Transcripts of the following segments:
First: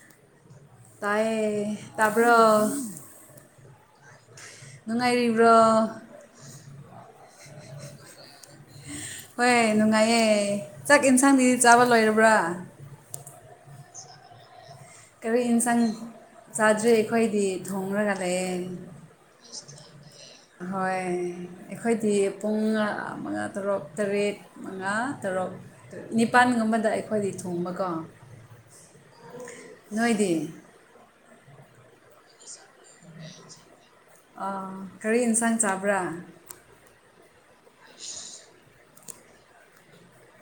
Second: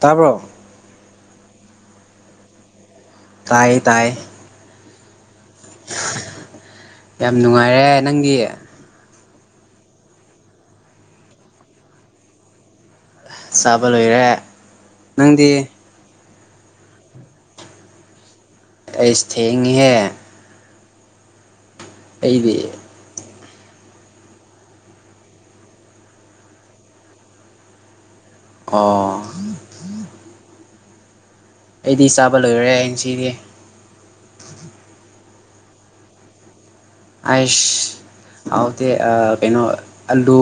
ꯇꯥꯕ꯭ꯔꯣ ꯇꯥꯏꯌꯦ ꯇꯥꯕ꯭ꯔꯣ ꯇꯥꯏꯌꯦ ꯇꯥꯏꯌꯦ ꯅꯨꯡꯉꯥꯏꯔꯤꯕ꯭ꯔꯣ ꯌꯥꯝ ꯅꯨꯡꯉꯥꯏꯔꯦ ꯅꯪꯒꯤ ꯍꯣꯏ ꯅꯨꯡꯉꯥꯏꯌꯦ ꯆꯥꯛ ꯌꯦꯟꯁꯥꯡꯗꯤ ꯆꯥꯕ ꯂꯣꯏꯔꯕ꯭ꯔꯥ ꯆꯥꯕ ꯂꯣꯏꯔꯦ ꯀꯔꯤ ꯅꯪꯗꯤ ꯌꯦꯟꯁꯥꯡ ꯆꯥꯗ꯭ꯔꯤ ꯑꯩꯈꯣꯏꯗꯤ ꯊꯣꯡꯂꯒ ꯂꯩꯌꯦ ꯑꯩꯁ ꯊꯦꯡꯉꯤꯍꯦ ꯍꯣꯏ ꯑꯩꯈꯣꯏꯗꯤ ꯑꯩꯗꯤ ꯄꯨꯡ ꯃꯉꯥ ꯇꯔꯨꯛ ꯇꯔꯦꯠ ꯃꯉꯥ ꯇꯔꯨꯛ ꯅꯤꯄꯥꯟꯒꯨꯝꯕꯗ ꯑꯩꯈꯣꯏꯗꯤ ꯊꯣꯡꯕꯀꯣ ꯑꯣ ꯅꯣꯏꯗꯤ ꯑꯩꯗꯤ ꯆꯥꯕ ꯂꯣꯏꯔꯦ ꯑꯩꯩ ꯉꯁꯤꯗꯤ ꯑ ꯀꯔꯤ ꯏꯟꯁꯥꯡ ꯆꯥꯕ꯭ꯔꯥ ꯑꯥꯏꯁ ꯍꯥꯎꯇꯦ ꯑ ꯀꯩꯅꯣ ꯑꯂꯨ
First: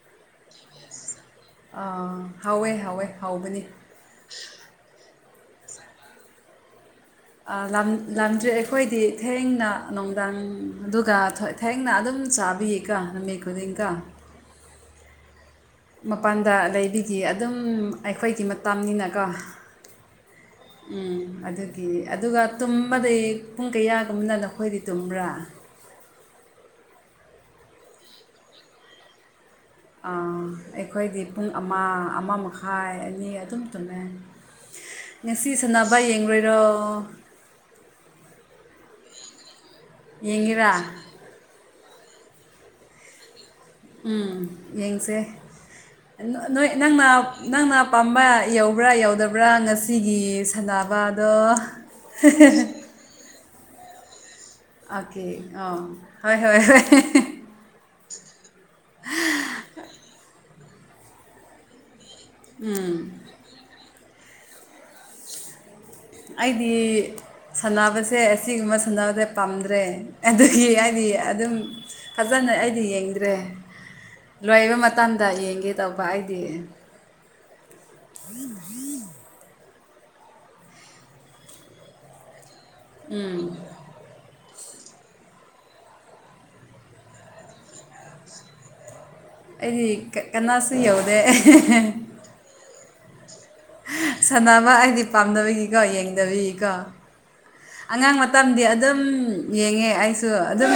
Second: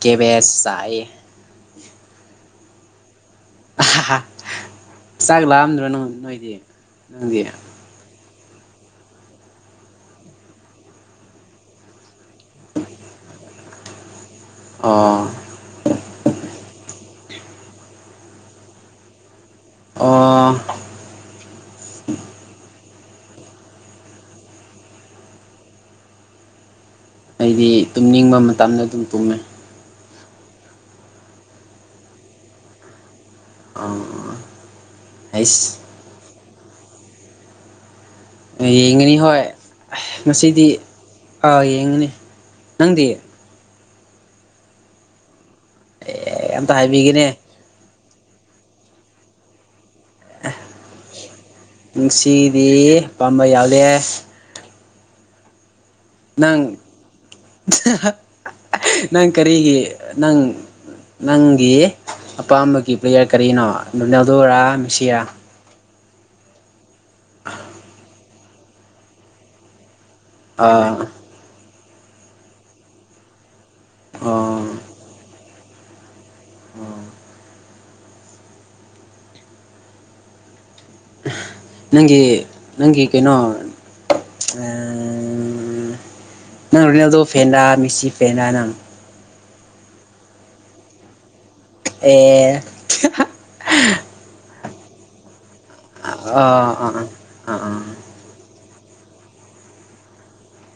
ꯀꯦꯕꯦꯖ ꯆꯥꯏ ꯑ ꯍꯥꯎꯋꯦ ꯍꯥꯎꯋꯦ ꯍꯥꯎꯕꯅꯤ ꯆꯥꯛ ꯂꯥꯛꯑꯝꯗ꯭ꯔꯣ ꯅꯪ ꯅꯣꯏꯗꯤ ꯅꯪꯗꯤ ꯑ ꯂꯥꯝ ꯂꯥꯝꯗ꯭ꯔꯦ ꯑꯩꯈꯣꯏꯗꯤ ꯊꯦꯡꯅ ꯅꯨꯡꯗꯥꯡ ꯑꯗꯨꯒ ꯊꯦꯡꯅ ꯑꯗꯨꯝ ꯆꯥꯕꯤꯌꯦꯀꯣ ꯅꯨꯃꯤꯠ [unintelligible] ꯑꯣ ꯃꯄꯥꯟꯗ ꯂꯩꯕꯒꯤ ꯑꯗꯨꯝ ꯑꯩꯈꯣꯏꯒꯤ ꯃꯇꯝꯅꯤꯅꯀꯣ ꯑꯣ ꯎꯝ ꯑꯗꯨꯒꯤ ꯑꯗꯨꯒ ꯇꯨꯝꯕꯗ ꯄꯨꯡ ꯀꯌꯥꯒꯨꯝꯕꯗ ꯅꯈꯣꯏꯗꯤ ꯇꯨꯝꯕ꯭ꯔꯥ ꯑꯩꯗꯤ ꯇꯨꯝꯅꯤꯡꯕ ꯃꯇꯝꯗ ꯑꯗꯨꯝ ꯇꯨꯝꯃꯦ ꯑ ꯑꯩꯈꯣꯏꯗꯤ ꯄꯨꯡ ꯑꯃ ꯑꯃ ꯃꯈꯥꯏ ꯑꯅꯤ ꯑꯗꯨꯝ ꯇꯨꯝꯃꯦ ꯉꯁꯤ ꯑꯩꯁ ꯁꯥꯟꯅꯕ ꯌꯦꯡꯗꯣꯏꯔꯣ ꯌꯦꯡꯒꯅꯤ ꯍꯣꯏ ꯉꯁꯤꯗꯤ ꯌꯦꯡꯒꯦꯔꯥ ꯑꯥ ꯌꯦꯡꯒꯅꯤ ꯅꯪꯗꯤ ꯎꯝ ꯌꯦꯡꯁꯦ ꯑꯦ ꯅꯣꯏ ꯑꯝꯇ ꯅꯪꯅ ꯍꯥꯏꯕꯤꯒꯦꯅꯦ ꯅꯪꯅ ꯄꯥꯝꯕ ꯌꯧꯕ꯭ꯔꯥ ꯌꯧꯗꯕ꯭ꯔꯥ ꯉꯁꯤꯒꯤ ꯁꯥꯟꯅꯕꯗꯣ ꯉꯁꯤꯒꯤꯗꯤ ꯄꯥꯝꯕ ꯌꯥꯎꯗꯦ ꯑꯣꯀꯦ ꯑ ꯍꯣꯏ ꯍꯣꯏ ꯅꯪ ꯍꯣꯏ ꯅꯪ ꯀꯔꯤꯒꯤ ꯅꯪ ꯅꯪꯒꯤ ꯑꯄꯥꯝꯕꯒꯤ ꯄ꯭ꯂꯦꯌꯔ ꯀꯔꯤꯅꯣ ꯔꯣꯅꯥꯜꯗꯣꯔꯥ ꯃꯦꯁꯤꯔꯥ꯫ ꯑꯩꯗꯤ ꯁꯥꯟꯅꯕꯁꯦ ꯑꯁꯤꯒꯨꯝꯕ ꯁꯥꯟꯅꯕꯁꯦ ꯄꯥꯝꯗ꯭ꯔꯦ꯫ ꯑꯗꯨꯒꯤ ꯑꯥ ꯑꯩꯗꯤ ꯑꯗꯨꯝ ꯐꯖꯅ ꯑꯩꯗꯤ ꯌꯦꯡꯗ꯭ꯔꯦ꯫ ꯑꯣ ꯂꯣꯏꯕ ꯃꯇꯝꯗ ꯌꯦꯡꯒꯦ ꯇꯧꯕ ꯑꯩꯗꯤ꯫ ꯅꯪꯒꯤ ꯅꯪꯒꯤ ꯀꯩꯅꯣ ꯑ ꯅꯪ ꯔꯤꯅꯥꯜꯗꯣ ꯐꯦꯟꯂꯥ ꯃꯦꯁꯤ ꯐꯦꯟꯂꯥ ꯅꯪ꯫ ꯑꯩꯗꯤ ꯀꯅꯥꯁꯨ ꯌꯧꯗꯦ ꯑꯦ꯫ ꯁꯥꯟꯅꯕ ꯑꯩꯗꯤ ꯄꯥꯝꯗꯕꯒꯤꯀꯣ ꯌꯦꯡ ꯑꯣ ꯑꯥ ꯑꯥ꯫ ꯑꯉꯥꯡ ꯃꯇꯝꯗꯤ ꯑꯗꯨꯝ ꯌꯦꯡꯉꯦ ꯑꯩꯁꯨ ꯑꯗꯨꯝ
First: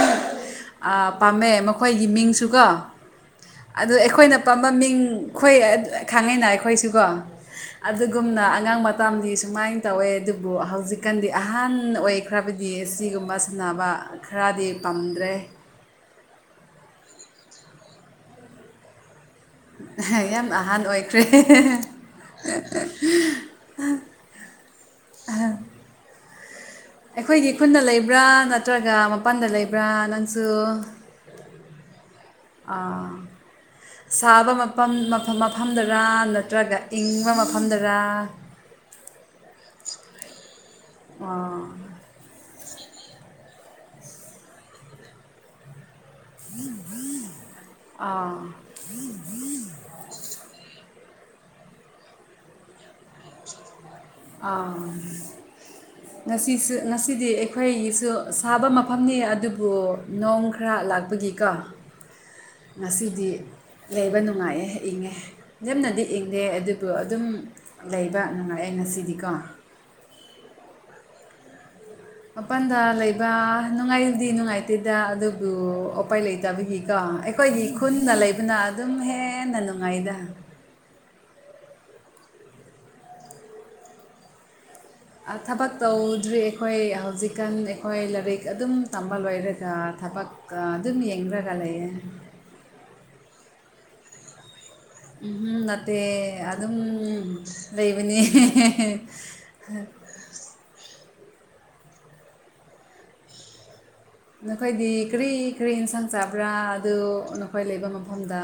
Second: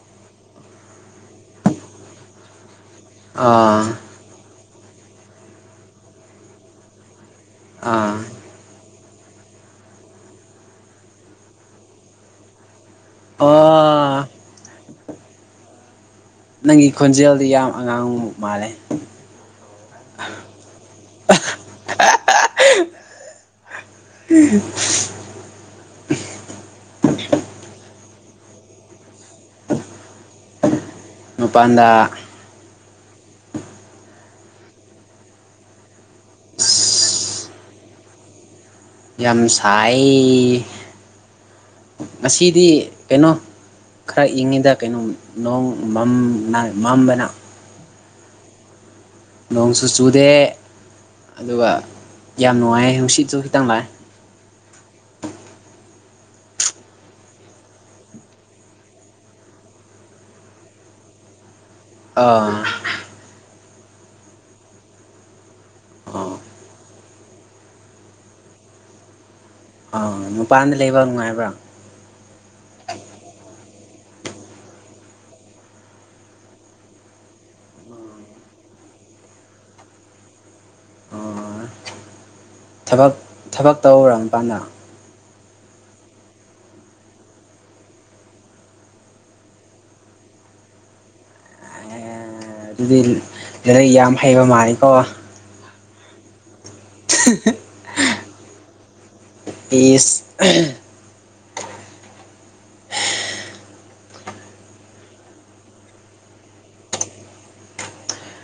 ꯑ ꯄꯥꯝꯃꯦ ꯃꯈꯣꯏꯒꯤ ꯃꯤꯡꯁꯨꯀꯣ ꯑꯥ ꯑꯗꯨ ꯑꯩꯈꯣꯏꯅ ꯄꯥꯝꯕ ꯃꯃꯤꯡ ꯑꯈꯣꯏ ꯈꯪꯉꯤꯅ ꯑꯩꯈꯣꯏꯁꯨꯀꯣ ꯑꯥ ꯑꯗꯨꯒꯨꯝꯅ ꯑꯉꯥꯡ ꯃꯇꯝꯗꯤ ꯁꯨꯃꯥꯏꯅ ꯇꯧꯋꯦ ꯑꯗꯨꯕꯨ ꯍꯧꯖꯤꯛꯀꯥꯟꯗꯤ ꯑꯍꯟ ꯑꯣꯏꯈ꯭ꯔꯕꯗꯤ ꯁꯤꯒꯨꯝꯕ ꯑꯣ ꯁꯥꯟꯅꯕ ꯈꯔꯗꯤ ꯄꯥꯝꯗ꯭ꯔꯦ꯫ ꯅꯪꯒꯤ ꯈꯣꯟꯖꯦꯜꯗꯤ ꯌꯥꯝ ꯑꯉꯥꯡ ꯃꯥꯜꯂꯦ꯫ ꯌꯥꯝ ꯑꯍꯟ ꯑꯣꯏꯈ꯭ꯔꯦ ꯎꯝ ꯑꯩꯈꯣꯏꯒꯤ ꯈꯨꯟꯗ ꯂꯩꯕ꯭ꯔꯥ ꯅꯠꯇ꯭ꯔꯒ ꯃꯄꯥꯟꯗ ꯂꯩꯕ꯭ꯔꯥ ꯅꯪꯁꯨ꯫ ꯃꯄꯥꯟꯗ꯫ ꯑꯥ꯫ ꯁꯥꯕ ꯃꯐꯝ ꯃꯐꯝ ꯃꯐꯝꯗꯔꯥ ꯅꯠꯇ꯭ꯔꯒ ꯏꯪꯕ ꯃꯐꯝꯗꯔ꯫ ꯌꯥꯝ ꯁꯥꯏ꯫ ꯑꯥ ꯉꯁꯤꯗꯤ ꯀꯩꯅꯣ ꯈꯔ ꯏꯪꯉꯤꯗ ꯀꯩꯅꯣꯝ ꯅꯣꯡ ꯃꯝ ꯃꯝꯕꯅꯥ ꯑꯥ꯫ ꯅꯣꯡꯁꯨ ꯆꯨꯗꯦ ꯑꯗꯨꯒ ꯌꯥꯝ ꯅꯨꯡꯉꯥꯏ ꯅꯨꯡꯁꯤꯠꯁꯨ ꯈꯤꯇꯪ ꯂꯥꯛꯑꯦ꯫ ꯑꯥ꯫ ꯉꯁꯤꯁꯨ ꯉꯁꯤꯗꯤ ꯑꯩꯈꯣꯏꯒꯤꯁꯨ ꯁꯥꯕ ꯃꯐꯝꯅꯤ ꯑꯗꯨꯕꯨ ꯅꯣꯡ ꯈꯔ ꯂꯥꯛꯄꯒꯤ ꯀꯣ ꯑꯥ꯫ ꯉꯁꯤꯗꯤ ꯂꯩꯕ ꯅꯨꯡꯉꯥꯏꯑꯦ ꯏꯪꯉꯦ ꯌꯥꯝꯅꯗꯤ ꯑꯥ ꯏꯪꯗꯦ ꯑꯗꯨꯕꯨ ꯑꯗꯨꯝ ꯂꯩꯕ ꯅꯨꯡꯉꯥꯏꯑ° ꯉꯁꯤꯗꯤꯀꯣ꯫ ꯎꯝ ꯃꯄꯥꯟꯗ ꯂꯩꯕ ꯅꯨꯡꯉꯥꯏꯕ꯭ꯔꯣ꯫ [unintelligible] ꯃꯄꯥꯟꯗ ꯂꯩꯕ ꯅꯨꯡꯉꯥꯏꯗꯤ ꯅꯨꯡꯉꯥꯏꯇꯦꯗ ꯑꯗꯨꯕꯨ ꯎꯄꯥꯏ ꯂꯩꯇꯕꯒꯤ ꯗꯣ ꯑꯩꯈꯣꯏꯒꯤ ꯈꯨꯟꯗ ꯂꯩꯕꯅ ꯑꯗꯨꯝ ꯍꯦꯟꯅ ꯅꯨꯡꯉꯥꯏꯗ꯫ ꯑꯥ ꯊꯕꯛ ꯊꯕꯛ ꯇꯧꯔꯕ ꯃꯄꯥꯟꯗ꯫ ꯑ ꯊꯕꯛ ꯇꯧꯗ꯭ꯔꯤ ꯑꯩꯈꯣꯏ ꯍꯧꯖꯤꯛꯀꯥꯟ ꯑꯩꯈꯣꯏ ꯂꯥꯏꯔꯤꯛ ꯑꯗꯨꯝ ꯇꯝꯕ ꯂꯣꯏꯔꯒ ꯊꯕꯛ ꯑ ꯑꯗꯨꯝ ꯌꯦꯡꯂꯒ ꯂꯩꯌ°꯫ ꯑꯦ ꯑꯗꯨꯗꯤ ꯂꯥꯏꯔꯤꯛ ꯌꯥꯝ ꯍꯩꯕ ꯃꯥꯜꯂꯤꯀꯣ꯫ ꯎꯝ ꯍꯨꯝ ꯅꯠꯇꯦ ꯑꯗꯨꯝ ꯂꯩꯕꯅꯤ ꯏꯁ ꯑꯝ꯫ ꯅꯈꯣꯏꯗꯤ ꯀꯔꯤ ꯀꯔꯤ ꯏꯟꯁꯥꯡ ꯆꯥꯕ꯭ꯔꯥ ꯑꯗꯨ ꯅꯈꯣꯏ ꯂꯩꯕ ꯃꯐꯝꯗ꯫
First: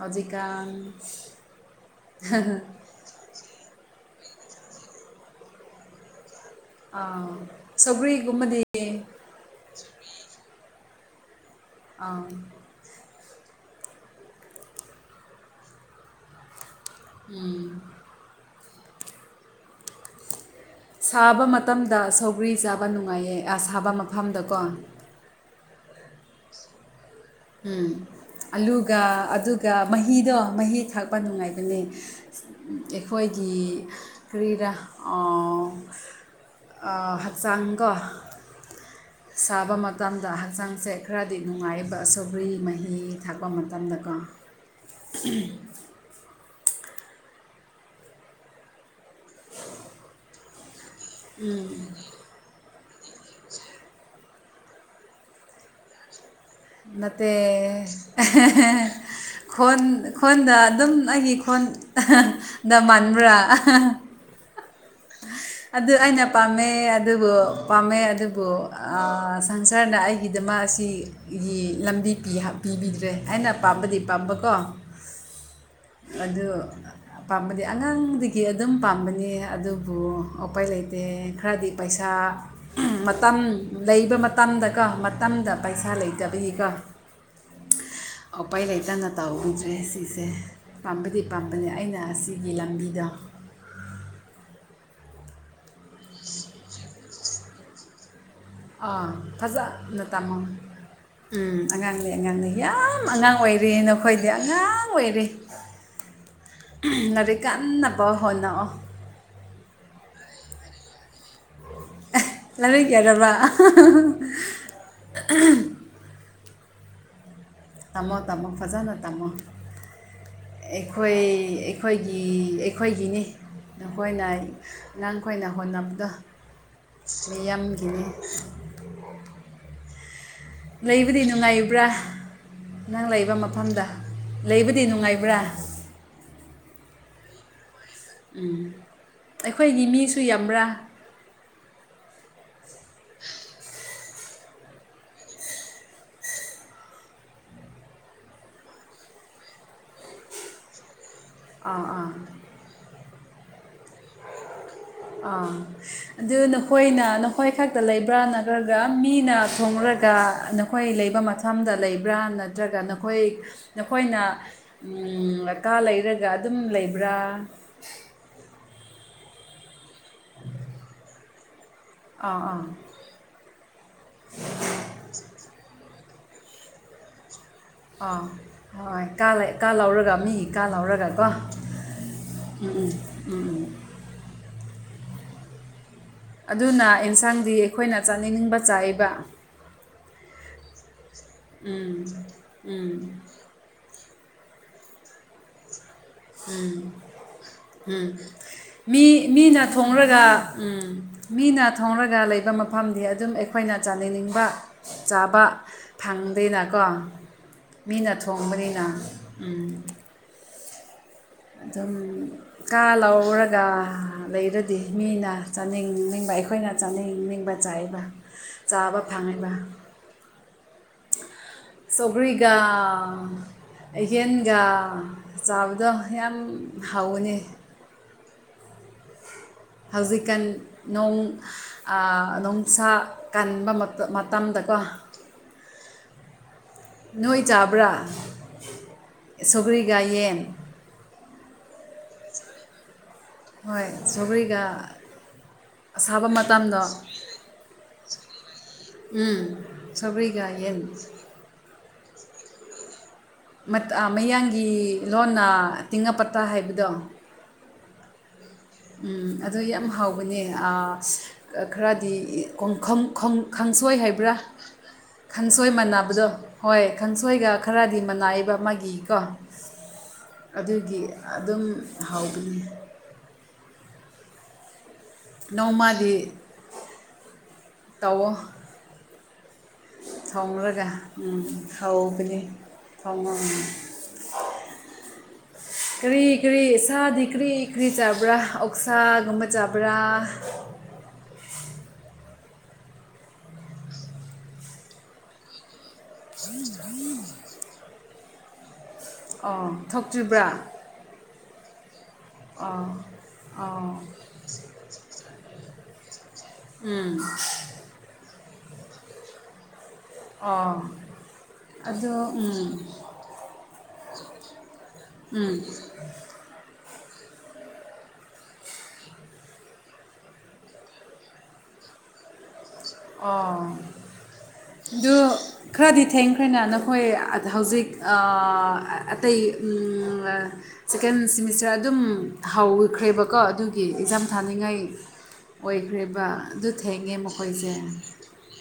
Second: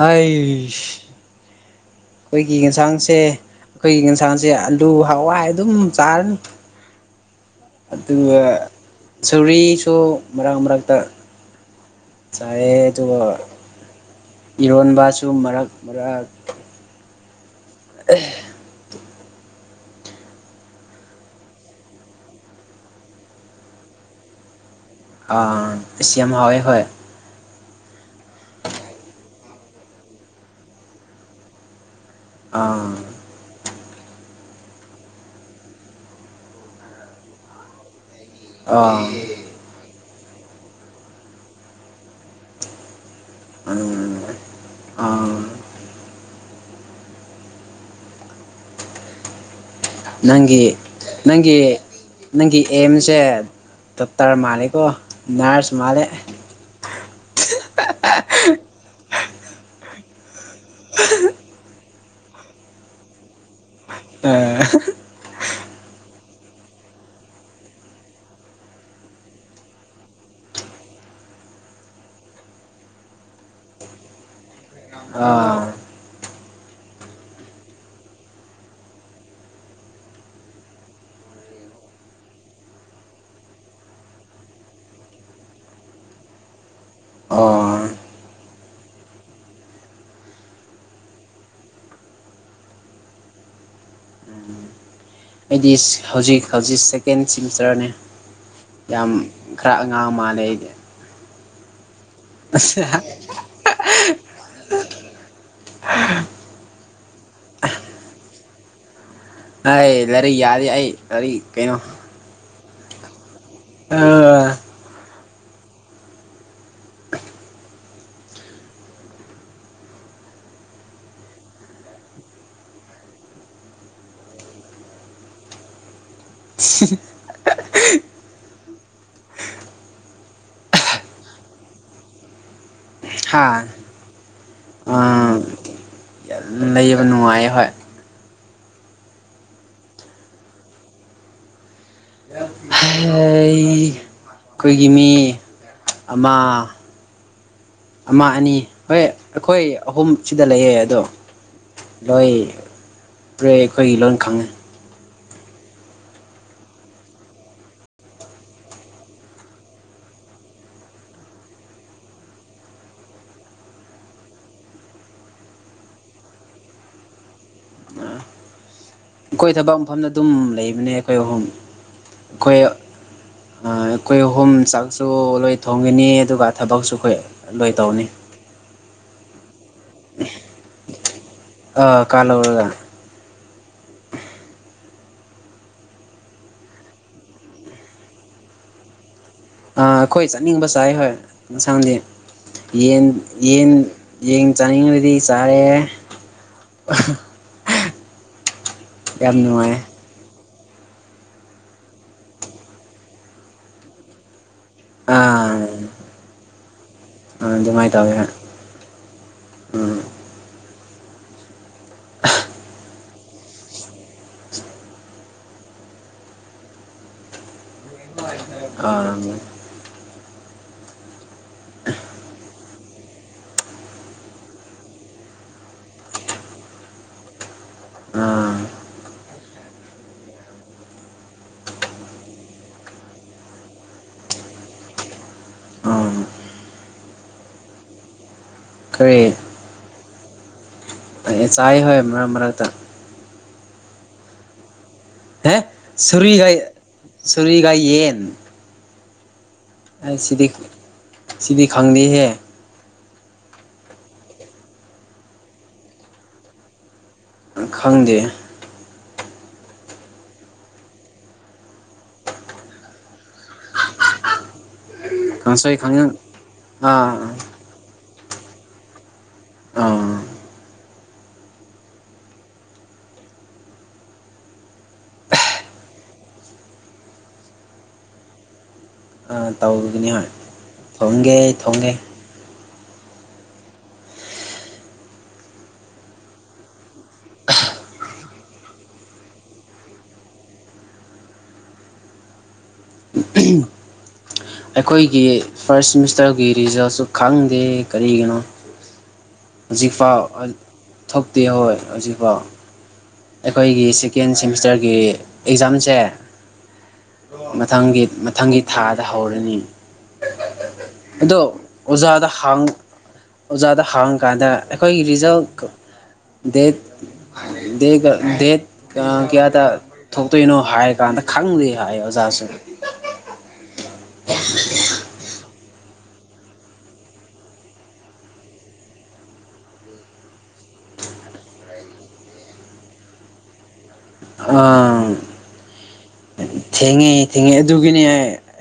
ꯍꯧꯖꯤꯛꯀꯥꯟ ꯑꯥꯏꯁ ꯑꯩꯈꯣꯏꯒꯤ ꯌꯦꯟꯁꯥꯡꯁꯦ꯫ ꯑꯩꯈꯣꯏꯒꯤ ꯌꯦꯟꯁꯥꯡꯁꯦ ꯑꯂꯨ ꯍꯋꯥꯏ ꯑꯗꯨꯝ ꯆꯥꯔꯅꯤ꯫ ꯑꯥ ꯑꯗꯨꯒ ꯁꯧꯒ꯭ꯔꯤꯒꯨꯝꯕꯗꯤ ꯁꯧꯒ꯭ꯔꯤꯁꯨ ꯃꯔꯛ ꯃꯔꯛꯇ ꯑꯥ ꯆꯥꯏꯑꯦ ꯑꯗꯨꯒ ꯏꯔꯣꯟꯕꯁꯨ ꯃꯔꯛ ꯃꯔꯛ ꯎꯝ ꯑꯦ꯫ ꯁꯥꯕ ꯃꯇꯝꯗ ꯁꯧꯒ꯭ꯔꯤ ꯆꯥꯕ ꯅꯨꯡꯉꯥꯏꯌꯦ ꯑ ꯁꯥꯕ ꯃꯐꯝꯗꯀꯣ꯫ ꯑꯥ ꯑꯁ ꯌꯥꯝ ꯍꯥꯎꯋꯦ ꯍꫭꯏ꯫ ꯎꯝ ꯑꯂꯨꯒ ꯑꯗꯨꯒ ꯃꯍꯤꯗꯣ ꯃꯍꯤ ꯊꯥꯛꯄ ꯅꯨꯡꯉꯥꯏꯕꯅꯦ꯫ ꯑꯥ ꯑꯩꯈꯣꯏꯒꯤ ꯀꯥꯔꯤꯔ ꯑꯥ ꯑ ꯍꯛꯆꯥꯡꯀꯣ ꯑꯥ ꯁꯥꯕ ꯃꯇꯝꯗ ꯍꯛꯆꯥꯡꯁꯦ ꯈꯔꯗꯤ ꯅꯨꯡꯉꯥꯏ ꯁꯧꯒ꯭ꯔꯤ ꯃꯍꯤ ꯊꯥꯛꯄ ꯎꯝ ꯃꯇꯝꯗꯀꯣ ꯑꯥ ꯅꯪꯒꯤ ꯅꯪꯒꯤ ꯅꯪꯒꯤ ꯑꯦꯝꯁꯦ ꯗꯣꯛꯇꯔ ꯃꯥꯜꯂꯦꯀꯣ ꯅꯔꯁ ꯃꯥꯜꯂꯦ ꯅꯠꯇꯦ ꯈꯣꯟ ꯈꯣꯟꯗ ꯑꯗꯨꯝ ꯑꯩꯒꯤ ꯈꯣꯟꯗ ꯃꯥꯟꯕ꯭ꯔꯥ꯫ ꯑꯥ ꯑ꯫ ꯑꯗꯨ ꯑꯩꯅ ꯄꯥꯝꯃꯦ ꯑꯗꯨꯕꯨ ꯄꯥꯝꯃꯦ ꯑꯗꯨꯕꯨ ꯑ ꯁꯪꯁꯥꯔꯅ ꯑꯩ ꯒꯤꯗꯃꯛ ꯑꯁꯤ ꯒꯤ ꯂꯝꯕꯤ ꯄꯤ ꯍꯥꯞꯄꯤꯕꯤꯗ꯭ꯔꯦ ꯑꯩꯅ ꯄꯥꯝꯕꯗꯤ ꯄꯥꯝꯕꯀꯣ ꯑꯥ ꯑꯗꯨ ꯄꯥꯝꯕꯗꯤ ꯑꯉꯥꯡꯗꯒꯤ ꯑꯗꯨꯝ ꯄꯥꯝꯕꯅꯤ ꯑꯗꯨ ꯕꯨ ꯎꯄꯥꯏ ꯂꯩꯇꯦ ꯈꯔꯗꯤ ꯄꯩꯁꯥ ꯃꯇꯝ ꯂꯩꯕ ꯃꯇꯝꯗꯀꯣ ꯃꯇꯝꯗ ꯄꯩꯁꯥ ꯂꯩꯇꯕꯒꯤꯀꯣ ꯑꯥ ꯎꯄꯥꯏ ꯂꯩꯇꯥꯅ ꯇꯧꯍꯧꯗ꯭ꯔꯦ ꯁꯤꯁꯦ ꯄꯥꯝꯕꯗꯤ ꯄꯥꯝꯕꯅꯦ ꯑꯩꯅ ꯑꯁꯤꯒꯤ ꯂꯝꯕꯤꯗ ꯑꯩꯗꯤ ꯍꯧꯖꯤꯛ ꯍꯧꯖꯤꯛ ꯁꯦꯀꯦꯟ ꯁꯦꯃꯤꯁꯇ꯭ꯔꯅꯦ꯫ ꯑꯥ ꯌꯥꯝ ꯈꯔ ꯐꯖꯅ ꯑꯉꯥꯡ ꯇꯝꯃꯣ ꯃꯥꯜꯂꯦ ꯑꯩꯗꯤ ꯎꯝ ꯑꯉꯥꯡꯅꯦ ꯑꯉꯥꯡꯅꯦ ꯌꯥꯝ ꯑꯉꯥꯡ ꯑꯣꯏꯔꯤꯅ ꯈꯣꯏꯗꯤ ꯑꯉꯥꯡ ꯑꯣꯏꯔꯦ ꯂꯥꯔꯤꯛ ꯀꯟꯅꯕ ꯍꯣꯠꯅꯧꯑꯣ ꯍꯥꯏ ꯂꯥꯏꯔꯤꯛ ꯌꯥꯔꯦ ꯑꯩ ꯂꯥꯏꯔꯤꯛ ꯀꯩꯅꯣ ꯑꯦ ꯂꯥꯏꯔꯤꯛ ꯌꯥꯗꯕ ꯑꯥ ꯇꯝꯃꯣ ꯇꯝꯃꯣ ꯐꯖꯅ ꯇꯝꯃꯣ ꯑꯩꯈꯣꯏ ꯑꯩꯈꯣꯏꯒꯤ ꯑꯩꯈꯣꯏꯒꯤꯅꯤ ꯅꯈꯣꯏꯅ ꯅꯪꯈꯣꯏꯅ ꯍꯣꯠꯅꯕꯗꯣ ꯃꯤꯌꯥꯝꯒꯤꯅꯤ ꯂꯩꯕꯗꯤ ꯅꯨꯡꯉꯥꯏꯌꯨꯕ꯭ꯔꯥ ꯅꯪ ꯂꯩꯏꯕ ꯍꯥ ꯃꯐꯝꯗ ꯂꯩꯕꯗꯤ ꯑꯥ ꯅꯨꯡꯉꯥꯏꯕ꯭ꯔꯥ [unintelligible] ꯂꯩꯕ ꯅꯨꯡꯉꯥꯏꯌꯦ ꯍꯣꯏ ꯎꯝ ꯑꯩꯈꯣꯏꯒꯤ ꯃꯤꯁꯨ ꯌꯥꯝꯕ꯭ꯔꯥ ꯎ [inaudible] ꯑꯩꯈꯣꯏꯒꯤ ꯃꯤ ꯑꯃꯥ ꯑꯃ ꯑꯅꯤ ꯍꯣꯏ ꯑꯩꯈꯣꯏ ꯑꯍꯨꯝ ꯁꯤꯗ ꯂꯩꯌꯦ ꯑꯗꯣ ꯑꯥ ꯑꯥ ꯂꯣꯏ ꯄ꯭ꯔꯦ ꯑꯩꯈꯣꯏꯒꯤ ꯂꯣꯟ ꯈꯪꯉꯦ ꯑꯥ ꯑꯗꯨ ꯅꯈꯣꯏꯅ ꯅꯈꯣꯏ ꯈꯛꯇ ꯂꯩꯕ꯭ꯔꯥ ꯅꯠꯇ꯭ꯔꯒ ꯃꯤꯅ ꯊꯣꯔꯒ ꯅꯣ ꯈꯣꯏ ꯂꯩꯕ ꯃꯊꯝꯗ ꯂꯩꯕ꯭ꯔꯥ ꯅꯠꯇ꯭ꯔꯒ ꯅꯈꯣꯏ ꯅꯈꯣꯏꯅ ꯎꯝ ꯑꯀꯥ ꯂꯩꯔꯒ ꯑꯗꯨꯝ ꯂꯩꯕ꯭ꯔꯥ [unintelligible] ꯑꯩꯈꯣꯏ ꯊꯕꯛ ꯃꯐꯝꯗ ꯑꯗꯨꯝ ꯂꯩꯕꯅꯦ ꯑꯩꯈꯣꯏ ꯑꯍꯨꯝ ꯑꯥ ꯑꯩꯈꯣꯏ ꯑꯥ ꯑ ꯑꯩꯈꯣꯏ ꯑꯍꯨꯝ ꯆꯥꯛꯁꯨ ꯂꯣꯏ ꯊꯣꯡꯒꯅꯤ ꯑꯗꯨꯒ ꯊꯕꯛꯁꯨ ꯑꯩꯈꯣꯏ ꯂꯣꯏ ꯇꯧꯅꯤ ꯑꯥ ꯍꯣꯏ ꯀꯥ ꯂꯩ ꯀꯥ ꯂꯧꯔꯒ ꯃꯤꯒꯤ ꯀꯥ ꯂꯧꯔꯒ ꯀꯣ ꯑ ꯀꯥ ꯂꯧꯔꯒꯅꯦ ꯎꯝ ꯑꯗꯨꯅ ꯑꯦꯟꯁꯥꯡꯗꯤ ꯑꯩꯈꯣꯏꯅ ꯆꯥꯅꯤꯅꯤꯡꯕ ꯆꯥꯏꯌꯦꯕ ꯑꯩꯈꯣꯏ ꯆꯠꯅꯤꯡꯕ ꯆꯥꯏ ꯍꯣꯏ ꯏꯟꯁꯥꯡꯗꯤ ꯎꯝ ꯎꯝ ꯌꯦꯟ ꯌꯦꯟ ꯌꯦꯟ ꯆꯥꯅꯤꯡꯂꯗꯤ ꯎꯝ ꯎꯝ ꯃꯤ ꯌꯥꯝ ꯃꯤꯅ ꯅꯨꯡꯉꯥꯏ ꯊꯣꯡꯔ ꯒ ꯃꯤꯅ ꯊꯣꯡꯔꯒ ꯂꯩꯕ ꯃꯐꯝꯗꯤ ꯑꯗꯨꯝ ꯑꯩꯈꯣꯏꯅ ꯆꯥꯅꯅꯤꯡꯕ ꯆꯥꯕ ꯑꯥ ꯐꯪꯗꯦꯅꯀꯣ ꯑꯗꯨꯃꯥꯏꯅ ꯃꯤꯅ ꯇꯧꯋꯦ ꯍꯣꯏ ꯊꯣꯡꯕꯅꯤꯅ ꯎꯝ ꯑꯗꯨꯝ ꯀꯥ ꯂꯧꯔꯒ ꯂꯩꯔꯗꯤ ꯃꯤꯅ ꯆꯥꯅꯤꯡꯅꯤꯡꯕ ꯑꯩꯈꯣꯏꯅ ꯆꯥꯅꯤꯡꯅꯤꯡꯕ ꯆꯥꯏꯕ ꯆꯥꯕ ꯑꯥ ꯐꯪꯉꯦꯕ ꯁꯣꯒ꯭ꯔꯤꯒ ꯑꯍꯦꯟꯒ ꯆꯥꯕꯗꯣ ꯌꯥꯝ ꯍꯥꯎꯋꯅꯤ ꯑꯥ ꯍꯧꯖꯤꯛꯀꯥꯟ ꯅꯣꯡ ꯑ ꯅꯣꯡꯁꯥ ꯀꯟꯕ ꯃꯇ ꯃꯇꯝꯗꯀꯣ ꯑꯥ ꯅꯣꯏ ꯆꯥꯕ꯭ꯔꯥ ꯀꯔꯤ ꯁꯧꯒ꯭ꯔꯤꯒ ꯌꯦꯟ ꯌꯦ ꯆꯥꯏ ꯍꯣꯏ ꯃꯔꯛ ꯃꯔꯛꯇ ꯍꯣꯏ ꯁꯣꯒ꯭ꯔꯤꯒ ꯑꯦ ꯁꯨꯔꯤꯒ ꯁꯨꯔꯤꯒ ꯌꯦꯟ ꯎꯝ ꯑꯩ ꯁꯧꯒ꯭ꯔꯤꯒ ꯁꯤꯗꯤ ꯌꯦꯟ ꯁꯤꯗꯤ ꯈꯪꯗꯦꯍꯦ ꯃꯠ ꯑ ꯃꯌꯥꯡꯒꯤ ꯂꯣꯟꯅ ꯇꯤꯡꯉꯥ ꯄꯇꯥ ꯍꯥꯏꯕꯗꯣ ꯈꯪꯗꯦ ꯎꯝ ꯑꯗꯨ ꯌꯥꯝ ꯍꯥꯎꯕꯅꯦ ꯑ ꯈꯔꯗꯤ ꯈꯪ ꯈꯪ ꯈꯪ ꯈꯪꯁꯣꯏ ꯍꯥꯏꯕ꯭ꯔꯥ ꯈꯪꯁꯣꯏ ꯀꯥꯡꯁꯣꯏ ꯈꯪ ꯃꯥꯟꯅꯕꯗꯣ ꯍꯣꯏ ꯑꯥ ꯈꯪꯁꯣꯏꯒ ꯈꯔꯗꯤ ꯃꯅꯥꯏꯌꯦꯕ ꯃꯥꯒꯤ ꯀꯣ ꯑꯥ ꯑꯗꯨꯒꯤ ꯑꯗꯨꯝ ꯍꯥꯎꯕꯅꯤ ꯅꯣꯡꯃꯗꯤ ꯇꯧꯋꯣ ꯑꯥ ꯇꯧꯕꯗꯤꯅꯤ ꯊꯣꯡꯔꯒ ꯎꯝ ꯍꯥꯎꯕꯅꯤ ꯊꯣꯡꯉꯣ [unintelligible] ꯀꯔꯤ ꯀꯔꯤ ꯁꯥꯗꯤ ꯀ꯭ꯔꯤ ꯀ꯭ꯔꯤ ꯆꯥꯕ꯭ꯔꯥ ꯑꯣꯛꯁꯥꯒꯨꯝꯕ ꯆꯥꯕ꯭ꯔꯥ [unintelligible] ꯑꯩꯈꯣꯏꯒꯤ ꯐꯥꯔ꯭ꯁ ꯁꯤꯃꯤꯁꯇꯔꯒꯤ ꯔꯤꯖꯜꯠꯁꯨ ꯈꯪꯗꯦ ꯀꯔꯤꯒꯤꯅꯣ? ꯑꯣ ꯍꯧꯖꯤꯛꯐꯥꯎ ꯊꯣꯛꯇ꯭ꯔꯤꯕ꯭ꯔꯥ ꯊꯣꯛꯇꯦ ꯍꯣꯏ ꯍꯧꯖꯤꯛ ꯑꯣꯕꯣ ꯑꯣ ꯑꯩꯈꯣꯏꯒꯤ ꯑꯣ ꯁꯦꯀꯦꯟ ꯁꯦꯃꯤꯁꯇꯔꯒꯤ ꯑꯦꯛꯖꯥꯝꯁꯦ ꯎꯝ ꯃꯊꯪꯒꯤ ꯃꯊꯪꯒꯤ ꯊꯥꯗ ꯍꯧꯔꯅꯤ ꯑꯣ ꯑꯗꯣ ꯑꯗꯣ ꯑꯣꯖꯥꯗ ꯍꯥꯡ ꯎꯝ ꯑꯣꯖꯥꯗ ꯍꯥꯡ ꯀꯥꯟꯗ ꯑꯩꯈꯣꯏꯒꯤ ꯔꯤꯖꯜ ꯎꯝ ꯗꯦꯠ ꯗꯒ ꯗꯦꯠ ꯀꯌꯥ ꯗ ꯊꯣꯛꯇꯣꯏꯅꯣ ꯍꯥꯏꯔ ꯀꯥꯟꯗ ꯈꯪꯗꯦ ꯍꯥꯏ ꯑꯣꯖꯥꯁꯨ ꯑꯥ ꯑꯗꯨ ꯈꯔꯗꯤ ꯊꯦꯡꯈ꯭ꯔꯦꯅꯦ ꯅꯈꯣꯏ ꯍꯧꯖꯤꯛ ꯑ ꯑꯇꯩ ꯎꯝ ꯁꯦꯀꯦꯟ ꯁꯤꯃꯤꯁꯇꯔ ꯑꯗꯨꯝ ꯍꯧꯥꯎꯈ꯭ꯔꯦꯕꯀꯣ ꯑꯗꯨꯒꯤ ꯏꯛꯖꯝ ꯊꯥꯅꯤꯡꯉꯥꯏ ꯑꯥ ꯑꯣꯏꯈ꯭ꯔꯤꯕ ꯊꯦꯡꯉꯦ ꯊꯦꯡꯉꯦ ꯑꯗꯨꯒꯤꯅꯦ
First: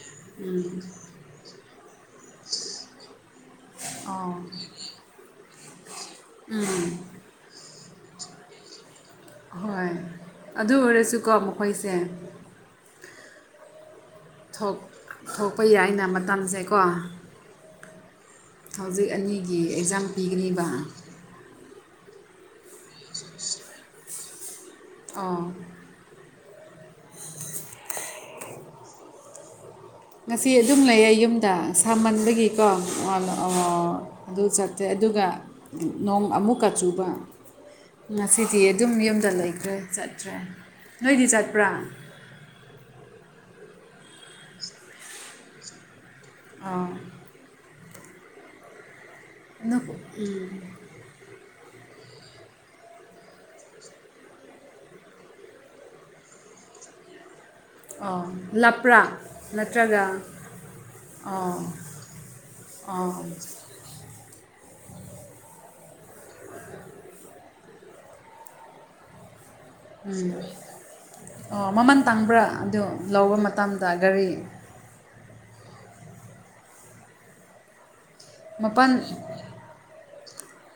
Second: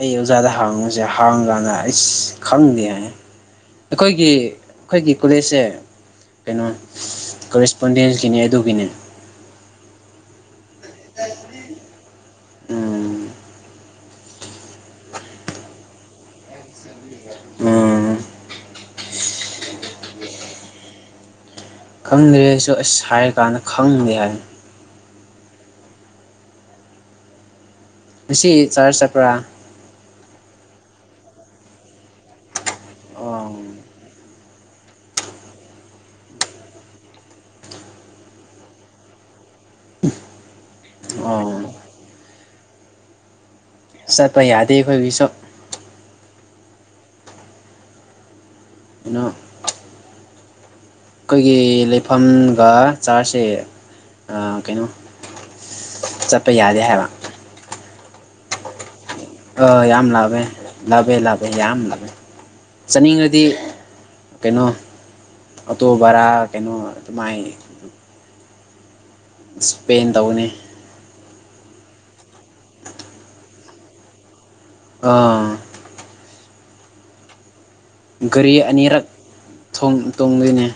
ꯑꯩ ꯑꯣꯖꯥꯗ ꯎꯝ ꯍꯥꯉꯨꯁꯦ ꯍꯪꯀꯥꯟꯗ ꯑꯩꯁ ꯈꯪꯗꯦ ꯍꯥꯏ ꯑꯩꯈꯣꯏꯒꯤ ꯑꯣ ꯑꯩꯈꯣꯏꯒꯤ ꯀꯣꯂꯦꯖꯁꯦ ꯀꯩꯅꯣ ꯀꯣꯔꯦꯁꯄꯣꯟꯗꯦꯟꯁꯀꯤꯅꯦ ꯑꯗꯨꯒꯤꯅꯦ ꯍꯣꯏ ꯑꯗꯨ ꯑꯣꯏꯔꯁꯨꯀꯣ ꯃꯈꯣꯏꯁꯦ ꯎꯝ ꯊꯣꯛꯄ ꯌꯥꯏꯅ ꯃꯇꯝꯁꯦ ꯀꯣ ꯎꯝ ꯍꯧꯖꯤꯛ ꯑꯅꯤꯒꯤ ꯑꯦꯛꯖꯥꯝ ꯄꯤꯒꯅꯦꯕ ꯈꯪꯗ꯭ꯔꯦꯁꯨ ꯑꯁ ꯍꯥꯏꯔ ꯀꯥꯟꯗ ꯈꯪꯗꯦ ꯍꯥꯏꯅ ꯑꯣ ꯉꯁꯤ ꯆꯔꯆ ꯆꯠꯄ꯭ꯔꯥ ꯉꯁꯤ ꯑꯗꯨꯝ ꯂꯩꯌꯦ ꯌꯨꯝꯗ ꯁꯥꯃꯟꯕꯒꯤꯀꯣ ꯑꯣ ꯑꯗꯨ ꯆꯠꯇꯔꯦ ꯑꯗꯨꯒ ꯅꯣꯡ ꯑꯃꯨꯛꯀ ꯆꯨꯕ ꯉꯁꯤꯗꯤ ꯑꯗꯨꯝ ꯌꯨꯝꯗ ꯂꯩꯈ꯭ꯔꯦ ꯆꯠꯇ꯭ꯔꯦ ꯅꯣꯏꯗꯤ ꯑꯣ ꯆꯠꯄ꯭ꯔꯥ ꯆꯠꯄ ꯌꯥꯗꯦ ꯑꯩꯈꯣꯏꯒꯤ ꯁꯨ ꯑꯥ ꯑ [unintelligible] ꯅꯕꯨ ꯎ ꯑꯩꯈꯣꯏꯒꯤ ꯂꯩꯐꯝꯒ ꯆꯥꯔꯖꯁꯦ ꯑ ꯀꯩꯅꯣ ꯆꯠꯄ ꯌꯥꯗꯦ ꯍꯥꯏꯕ ꯑ ꯂꯥꯞꯄ꯭ꯔꯥ? ꯑ ꯌꯥꯝ ꯅꯠꯇ꯭ꯔꯒ ꯂꯥꯞꯄꯦ ꯂꯥꯞꯄꯦ ꯂꯥꯞꯄꯦ ꯌꯥꯝ ꯂꯥꯞꯄꯦ ꯑ ꯆꯠꯅꯤꯡꯉꯗꯤ ꯀꯩꯅꯣ ꯑꯣꯇꯣ ꯚꯥꯔꯥ ꯀꯩꯅꯣ ꯑꯗꯨ ꯃꯥꯏ ꯏꯁꯄꯦꯟ ꯎꯝ ꯇꯧꯅꯤ ꯑꯣ ꯃꯃꯟ ꯇꯥꯡꯕ꯭ꯔꯥ ꯑꯗꯨ ꯂꯧꯕ ꯃꯇꯝꯗ ꯒꯥꯔꯤ ꯑꯥ ꯒꯥꯔꯤ ꯃꯄꯥꯟ ꯑꯅꯤꯔꯛ ꯇꯣꯡꯗꯣꯏꯅꯦ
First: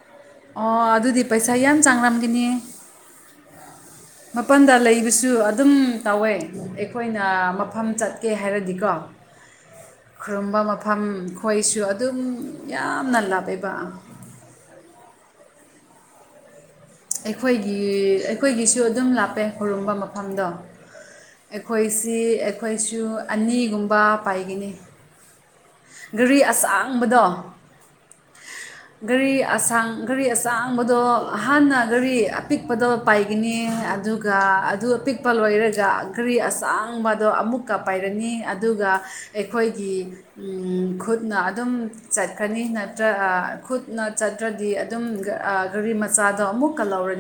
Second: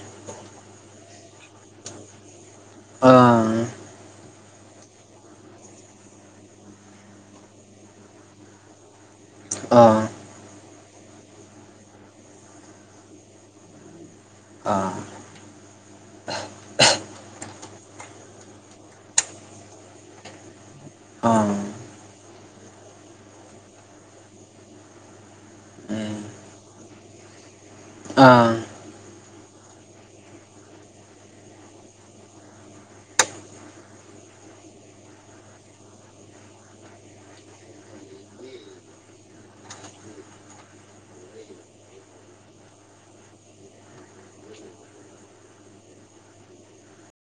ꯑꯣ ꯑꯗꯨꯗꯤ ꯄꯩꯁꯥ ꯌꯥꯝ ꯆꯡꯂꯝꯒꯅꯤ ꯑꯥ ꯃꯄꯟꯗ ꯂꯩꯕꯁꯨ ꯑꯗꯨꯝ ꯇꯧꯋꯦ ꯑꯩꯈꯣꯏꯅ ꯃꯐꯝ ꯆꯠꯀꯦ ꯍꯥꯏꯔꯗꯤꯀꯣ ꯑꯥ ꯈꯨꯔꯨꯝꯕ ꯃꯐꯝ ꯈꯣꯏꯁꯨ ꯑꯗꯨꯝ ꯌꯥꯝꯅ ꯂꯥꯞꯄ‌ꯦꯕ ꯑꯥ ꯑꯩꯈꯣꯏꯒꯤ ꯑꯩꯈꯣꯏꯒꯤꯁꯨ ꯑꯗꯨꯝ ꯂꯥꯞꯄꯦ ꯈꯨꯔꯨꯝꯕ ꯃꯐꯝꯗꯣ ꯑꯥ ꯎꯝ ꯑꯩꯈꯣꯏꯁꯤ ꯑꯩꯈꯣꯏꯁꯨ ꯑꯅꯤꯒꯨꯝꯕ ꯄꯥꯏꯒꯅꯤ ꯒꯥꯔꯤ ꯑꯁꯥꯡꯕꯗꯣ ꯑꯥ ꯒꯥꯔꯤ ꯑꯁꯥꯡ ꯒꯥꯔꯤ ꯑꯁꯥꯡꯕꯗꯣ ꯍꯥꯟꯅ ꯒꯥꯔꯤ ꯑꯄꯤꯛꯄꯗꯣ ꯄꯥꯏꯒꯅꯤ ꯑꯗꯨꯒ ꯑꯗꯨ ꯑꯄꯤꯛꯄ ꯂꯣꯏꯔꯒ ꯒ꯭ꯥꯔꯤ ꯑꯁꯥꯡꯕꯗꯣ ꯑꯃꯨꯛ ꯀ ꯄꯥꯏꯔꯅꯤ ꯑꯗꯨꯒ ꯑꯩꯈꯣꯏꯒꯤ ꯎꯝ ꯈꯨꯠꯅ ꯑꯗꯨꯝ ꯆꯠꯈꯔꯅꯤ ꯅꯠꯇ꯭ꯔ ꯑ ꯈꯨꯠꯅ ꯆꯠꯇ꯭ꯔꯗꯤ ꯑꯗꯨꯝ ꯑ ꯒꯔꯤ ꯃꯆꯥꯗꯣ ꯑꯃꯨꯛꯀ ꯂꯧꯔꯅꯤ